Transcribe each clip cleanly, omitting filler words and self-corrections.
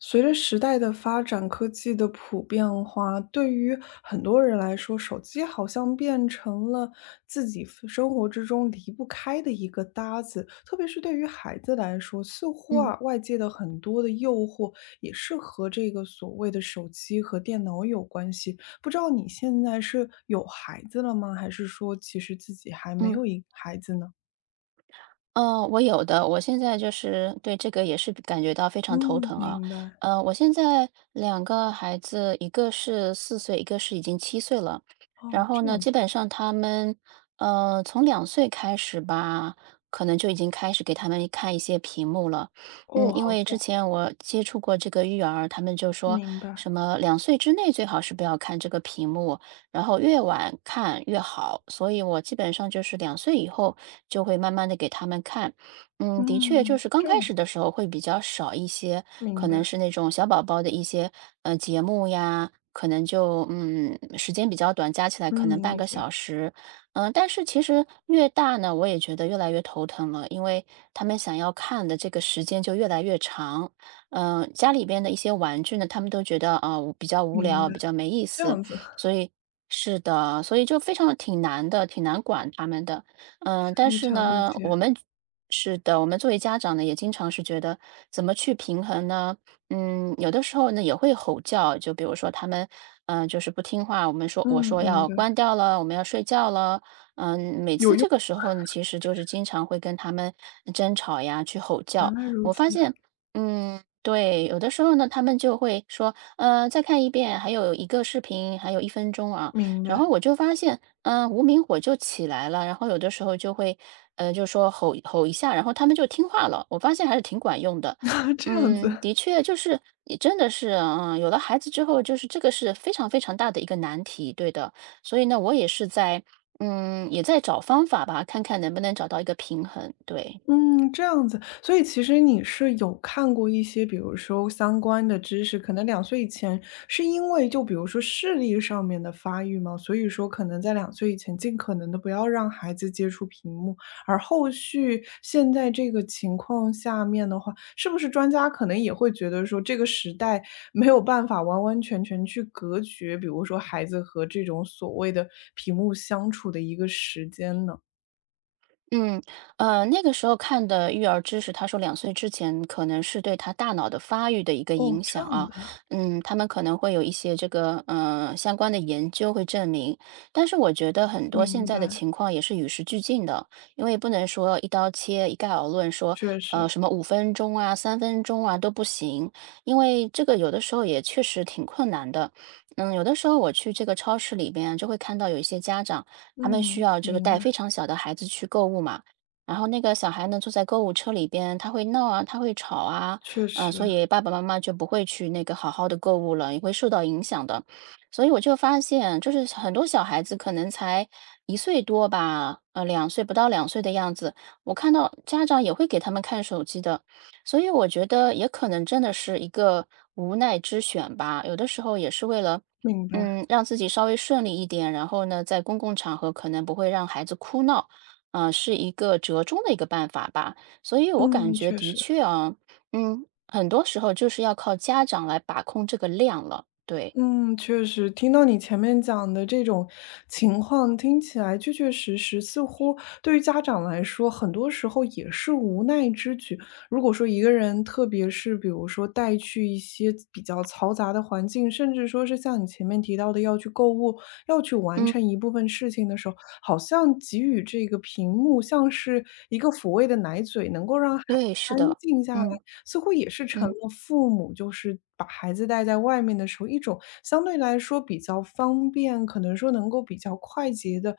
随着时代的发展，科技的普遍化，对于很多人来说，手机好像变成了自己 生活之中离不开的一个搭子。特别是对于孩子来说，似乎嗯啊，外界的很多的诱惑也是和这个所谓的手机和电脑有关系。不知道你现在是有孩子了吗？还是说其实自己还没嗯，有一孩子呢？我有的，我现在就是对这个也是感觉到非常头嗯，疼啊。明白。我现在两个孩子，一个是四岁，一个是已经7岁了。然哦，后这呢，样基子。本上他们，从2岁开始吧，可能就已经开始给他们看一些屏幕了。嗯，哦，因好为之早。前我接触过这个育儿，他们就说明白。什么2岁之内最好是不要看这个屏幕，然后越晚看越好，所以我基本上就是2岁以后就会慢慢的给他们看。嗯，的确，就嗯，是刚这开样。始的时候会比较少一些，明可白，能是那种小宝宝的一些节目呀，可能就时间比较短，加起来可能嗯，半理个解，小时。嗯，但是其实越大呢，我也觉得越来越头疼了，因为他们想要看的这个时间就越来越长。嗯，家里边的一些玩具呢，他们都觉得啊，比较无明聊，白，比较没意这思，样子，所以是的，所以就非常挺难的，挺难管他们的。嗯，但非是常理呢，我解，们是的，我们作为家长呢，也经常是觉得怎么去平衡呢？嗯，有的时候呢也会吼叫，就比如说他们，就是不听话，我们说我嗯，说明要白，关掉了，我们要睡觉了。嗯，每次有用，这个时候呢，其实就是经常会跟他们争吵呀，去吼原叫。来如我此，发现，嗯，对，有的时候呢，他们就会说，再看一遍，还有一个视频，还有1分钟啊。明然白，后我就发现，无名火就起来了，然后有的时候就会，就说吼吼一下，然后他们就听话了。我发现还是挺管用的。这样嗯，子。的确，就是你真的是，嗯，有了孩子之后，就是这个是非常非常大的一个难题，对的。所以呢，我也是在，嗯，也在找方法吧，看看能不能找到一个平衡，对。嗯，这样子，所以其实你是有看过一些，比如说相关的知识，可能两岁以前是因为就比如说视力上面的发育嘛，所以说可能在两岁以前尽可能的不要让孩子接触屏幕，而后续现在这个情况下面的话，是不是专家可能也会觉得说这个时代没有办法完完全全去隔绝，比如说孩子和这种所谓的屏幕相处的一个时间呢？嗯，那个时候看的育儿知识，他说两岁之前可能是对他大脑的发育的一个哦，影这响样啊，子啊，嗯，他们可能会有一些这个，相关的研究会证明，但是我觉得很多现明在的白。情况也是与时俱进的，因为不能说一刀切、一概而论说，确实，什么5分钟啊、3分钟啊都不行，因为这个有的时候也确实挺困难的。嗯，有的时候我去这个超市里边啊就会看到有一些家长，他们需嗯，要这个明带白，非常小的孩子去购物嘛。然后那个小孩呢，坐在购物车里边，他会闹啊，他会吵啊，确所实，以爸爸妈妈就不会去那个好好的购物了，也会受到影响的。所以我就发现，就是很多小孩子可能才1岁多吧，2岁不到2岁的样子，我看到家长也会给他们看手机的，所以我觉得也可能真的是一个无奈之选吧。有的时候也是为了明白，嗯，让自己稍微顺利一点，然后呢，在公共场合可能不会让孩子哭闹，啊、是一个折中的一个办法吧。所以我感嗯，觉确的实。确啊，嗯，很多时候就是要靠家长来把控这个量了。对，嗯，确实，听到你前面讲的这种情况，听起来确确实实，似乎对于家长来说，很多时候也是无奈之举。如果说一个人，特别是比如说带去一些比较嘈杂的环境，甚至说是像你前面提到的要去购物，要去完嗯，成一部分事情的时候，好像给予这个屏幕像是一个抚慰的奶嘴，能够让孩子对，是安的，静下来。嗯似乎也是成嗯了父母，就是把孩子带在外面的时候一种相对来说比较方便，可能说能够比较快捷的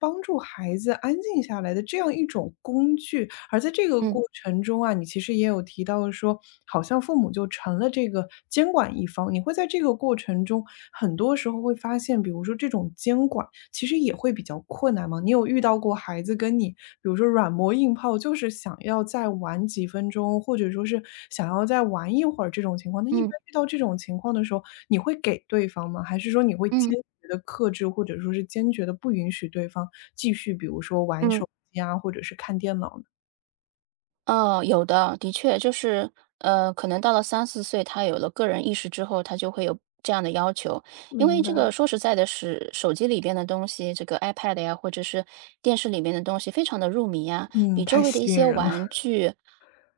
帮助孩子安静下来的这样一种工具。而在这个嗯过程中啊，你其实也有提到说，好像父母就成了这个监管一方，你会在这个过程中，很多时候会发现，比如说这种监管其实也会比较困难嘛。你有遇到过孩子跟你，比如说软磨硬泡，就是想要再玩几分钟，或者说是想要再玩一会儿这种情况，那一般嗯遇到这种情况的时候，你会给对方吗？还是说你会嗯嗯。坚决的克制，或者说是坚决的不允许对方继续，比如说玩嗯手机啊，或者是看电脑呢？哦，有的，的确就是，可能到了3、4岁，他有了个人意识之后，他就会有这样的要求。因为明这个白。说实在的是，手机里边的东西，这个 iPad 呀，或者是电视里面的东西非常的入迷呀，比嗯，周太围的一吸引些人了。玩 具，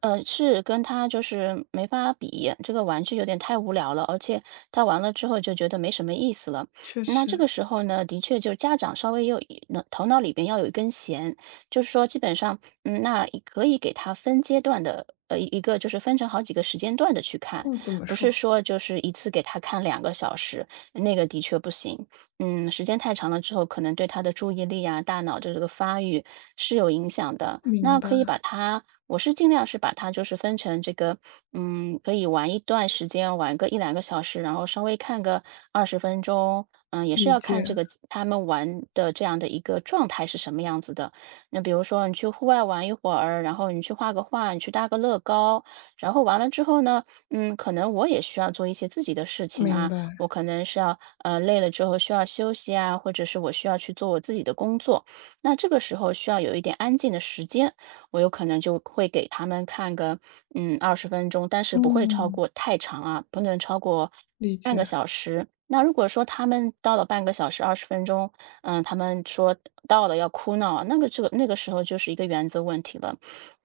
是跟他就是没法比，这个玩具有点太无聊了，而且他玩了之后就觉得没什么意思了。确那实，这个时候呢，的确就是家长稍微有一头脑里边要有一根弦，就是说基本上嗯，那也可以给他分阶段的，一个就是分成好几个时间段的去看，哦，怎么不是说？说就是一次给他看两个小时，那个的确不行。嗯，时间太长了之后，可能对他的注意力啊、大脑的这个发育是有影响的。那明白，可以把它，我是尽量是把它就是分成这个，嗯，可以玩一段时间，玩个1、2个小时，然后稍微看个二十分钟，嗯，也是理要看解，这个他们玩的这样的一个状态是什么样子的。那比如说你去户外玩一会儿，然后你去画个画，你去搭个乐高，然后完了之后呢，嗯，可能我也需要做一些自己的事情明啊，白，我可能是要累了之后需要休息啊，或者是我需要去做我自己的工作，那这个时候需要有一点安静的时间，我有可能就会给他们看个二十分钟，但是不会超嗯。过太长啊，不能超过理半个解，小时。那如果说他们到了半个小时、二十分钟，嗯，他们说到了要哭闹，那个这个那个时候就是一个原则问题了。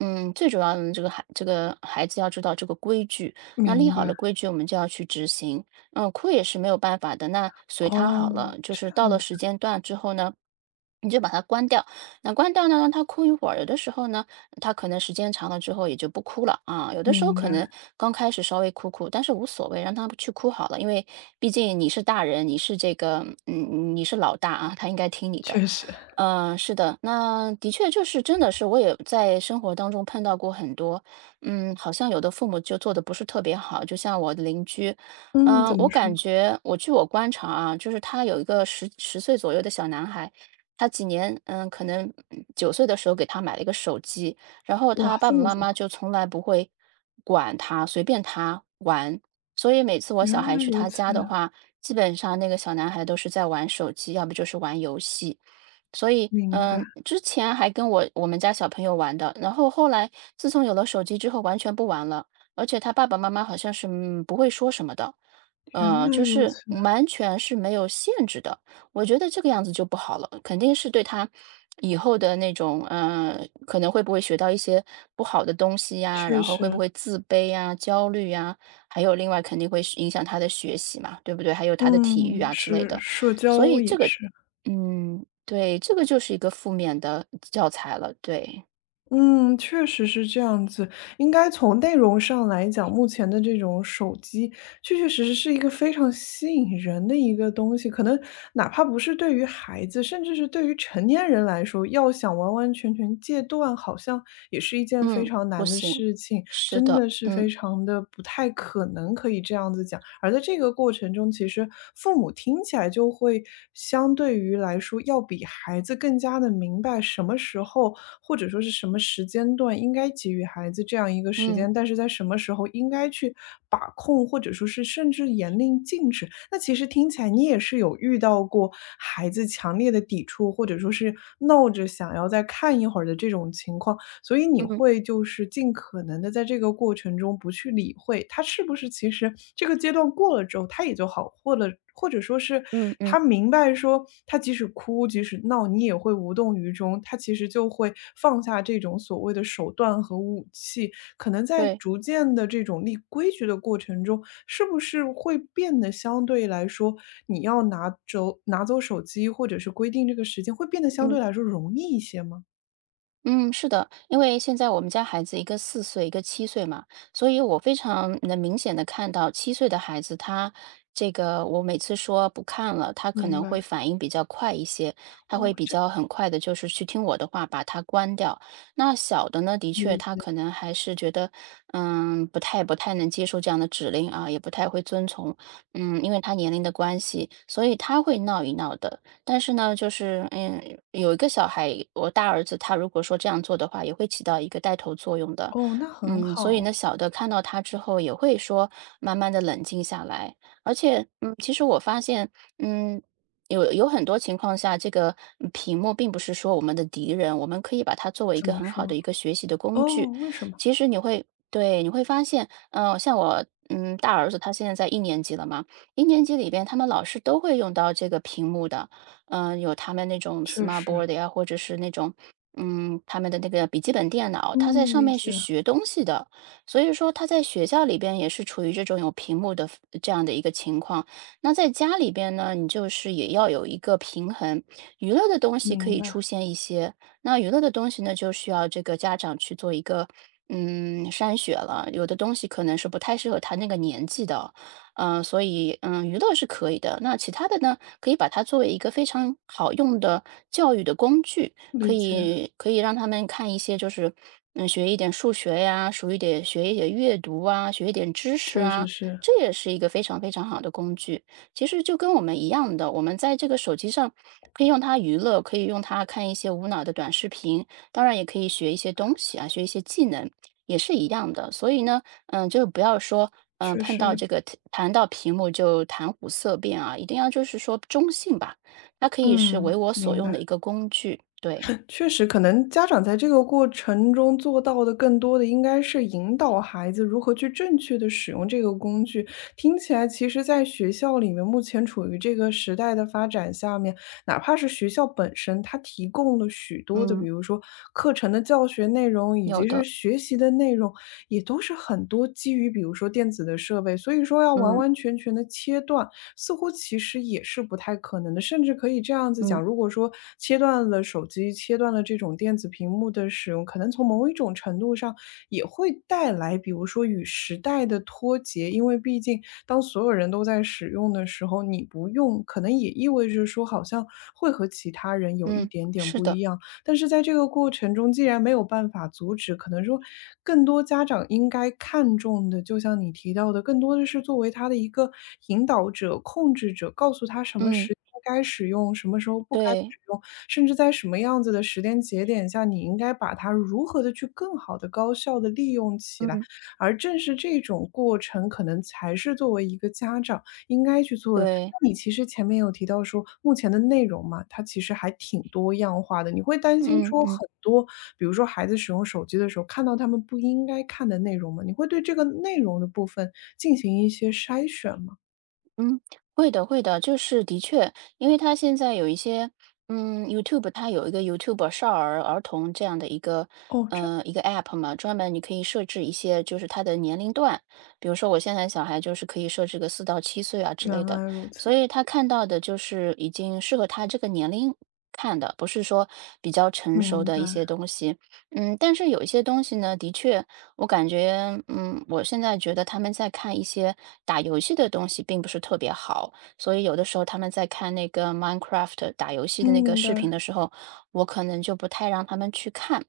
嗯，最主要的这个孩子要知道这个规矩，那立明好白。了规矩，我们就要去执行。嗯，哭也是没有办法的，那随他好哦，了。就这是到了样子，时间段之后呢，你就把它关掉，那关掉呢，让他哭一会儿。有的时候呢，他可能时间长了之后也就不哭了啊。有的时候明可白，能刚开始稍微哭哭，但是无所谓，让他去哭好了，因为毕竟你是大人，你是这个，嗯，你是老大啊，他应该听你的。确实。是的，那的确就是真的是，我也在生活当中碰到过很多，嗯，好像有的父母就做的不是特别好，就像我的邻居，嗯，怎我么说？感觉我据我观察啊，就是他有一个十十岁左右的小男孩。他几年，嗯，可能9岁的时候给他买了一个手机，然后他哇，爸这爸么妈早，妈就从来不会管他，随便他玩。所以每次我小原孩来去如他此，家的话，基本上那个小男孩都是在玩手机，要不就是玩游戏。所以，明白，嗯，之前还跟我们家小朋友玩的，然后后来自从有了手机之后完全不玩了，而且他爸爸妈妈好像是，嗯，不会说什么的，原来就如是此，完全是没有限制的。我觉得这个样子就不好了，肯定是对他以后的那种，可能会不会学到一些不好的东西呀，确然后会不实，会自卑呀、焦虑呀，还有另外肯定会是影响他的学习嘛，对不对？还有他的体育嗯，啊之类是的，社所以交这也个，是，嗯，对，这个就是一个负面的教材了，对，嗯，确实是这样子。应该从内容上来讲，目前的这种手机确确实实是一个非常吸引人的一个东西，可能哪怕不是对于孩子，甚至是对于成年人来说，要想完完全全戒断，好像也是一件非嗯，常不难的行，事情。是真的，的是非嗯常的不太可能可以这样子讲。而在这个过程中，其实父母听起来就会相对于来说，要比孩子更加的明白什么时候或者说是什么时间段应该给予孩子这样一个时嗯间，但是在什么时候应该去把控，或者说是甚至严令禁止。那其实听起来你也是有遇到过孩子强烈的抵触，或者说是闹着想要再看一会儿的这种情况。所以你嗯会就是尽可能的在这个过程中不去理会，他是不是其实这个阶段过了之后，他也就好，或者说是嗯嗯，他明白说，他即使哭，即使闹，你也会无动于衷，他其实就会放下这种所谓的手段和武器，可能在对，逐渐的这种立规矩的过程中，是不是会变得相对来说，你要拿走拿走手机，或者是规定这个时间，会变得相嗯。对来说容易一些吗？嗯，是的，因为现在我们家孩子一个四岁，一个7岁嘛，所以我非常能明显的看到7岁的孩子他这个，我每次说不看了，他可明能白。会反应比较快一些，他会哦，比这。较很快的，就是去听我的话，把它关掉。那小的呢，的确理他解，可能还是觉得，不太能接受这样的指令啊，也不太会遵从，因为他年龄的关系，所以他会闹一闹的。但是呢，就是有一个小孩，我大儿子他如果说这样做的话，也会起到一个带头作用的。哦，那很所以好。呢，小的看到他之后，也会说慢慢的冷静下来。而且，其实我发现，嗯，有很多情况下，这个屏幕并不是说我们的敌人，我们可以把它作为一怎个么很好的说？一个学习的工哦，具。为什么？其实对，你会发现，像我。大儿子他现在在一年级了嘛，一年级里边，他们老师都会用到这个屏幕的，有他们那种 确实，smartboard 呀，或者是那种，他们的那个笔记本电脑，他在嗯，上理面是解，学东西的。所以说他在学校里边也是处于这种有屏幕的这样的一个情况。那在家里边呢，你就是也要有一个平衡，娱乐的东西可明以白，出现一些，那娱乐的东西呢，就需要这个家长去做一个，筛选了。有的东西可能是不太适合他那个年纪的，所以，娱乐是可以的。那其他的呢，可以把它作为一个非常好用的教育的工具，可理解，以让他们看一些就是，学一点数学呀，属一点学一点阅读啊，学一点知识确实啊，是，这也是一个非常非常好的工具。其实就跟我们一样的，我们在这个手机上可以用它娱乐，可以用它看一些无脑的短视频，当然也可以学一些东西啊，学一些技能，也是一样的。所以呢，就是不要说，确碰到实，这个谈到屏幕就谈虎色变啊，一定要就是说中性吧，它可以是为嗯，我所明用白。的一个工具。对，确实，可能家长在这个过程中做到的更多的应该是引导孩子如何去正确的使用这个工具。听起来，其实，在学校里面，目前处于这个时代的发展下面，哪怕是学校本身，它提供了许多的，嗯，比如说课程的教学内容，以有及是的，学习的内容，也都是很多基于比如说电子的设备，所以说要完嗯完全全的切断。似乎其实也是不太可能的。甚至可以这样子讲，嗯如果说切断了手机，切断了这种电子屏幕的使用，可能从某一种程度上也会带来，比如说与时代的脱节。因为毕竟当所有人都在使用的时候，你不用，可能也意味着说好像会和其他人有一嗯，点点是不的，一样。但是在这个过程中，既然没有办法阻止，可能说更多家长应该看重的，就像你提到的，更多的是作为他的一个引导者、控制者，告诉他什么嗯，时该使用，什么时候不该对，使用，甚至在什么样子的时间节点下，你应该把它如何的去更好的、高效的利用起来。嗯而正是这种过程，可能才是作为一个家长。应该去做的。对，那你其实前面有提到说，目前的内容嘛，它其实还挺多样化的。你会担心嗯说嗯。很多，比如说孩子使用手机的时候，看到他们不应该看的内容吗？你会对这个内容的部分进行一些筛选吗？嗯，会的，会的，就是的确，因为他现在有一些，YouTube 它有一个 YouTube 少儿儿童这样的一个，哦，这一个 app 嘛，专门你可以设置一些就是他的年龄段，比如说我现在小孩就是可以设置个4到7岁啊之类原的，来如所此，以他看到的就是已经适合他这个年龄看的，不是说比较成熟明的白，一些东西，但是有一些东西呢，的确。我感觉，我现在觉得他们在看一些打游戏的东西并不是特别好，所以有的时候他们在看那个 Minecraft 打游戏的嗯，那个明白，视频的时候，我可能就不太让他们去看。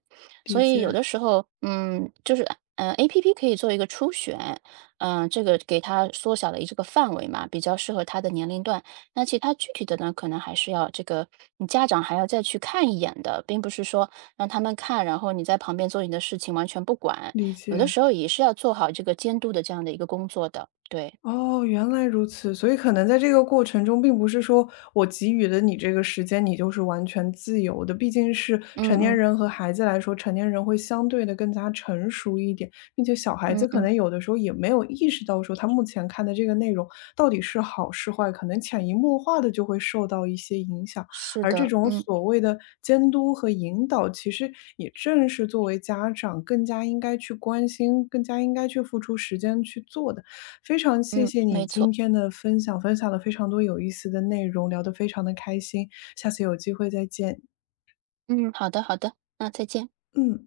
所理以解，有的时候，就是，app 可以做一个初选，这个给他缩小了这个范围嘛，比较适合他的年龄段。那其他具体的呢，可能还是要这个你家长还要再去看一眼的，并不是说让他们看，然后你在旁边做你的事情完全不管。理有的解。时候也是要做好这个监督的这样的一个工作的，对，哦，原来如此。所以可能在这个过程中，并不是说我给予了你这个时间，你就是完全自由的。毕竟是嗯成年嗯人和孩子来说，成年人会相对的更加成熟一点，并且小孩嗯子可嗯，能有的时候也没有意识到说他目前看的这个内容到底是好是坏，可能潜移默化的就会受到一些影响。是而这的，种嗯所谓的监督和引导，其实也正是作为家长更加应该去关心、更加应该去付出时间去做的。非常谢嗯，谢你没今错，天的分享，分享了非常多有意思的内容，聊得非常的开心，下次有机会再见。嗯，好的好的，那再见。嗯。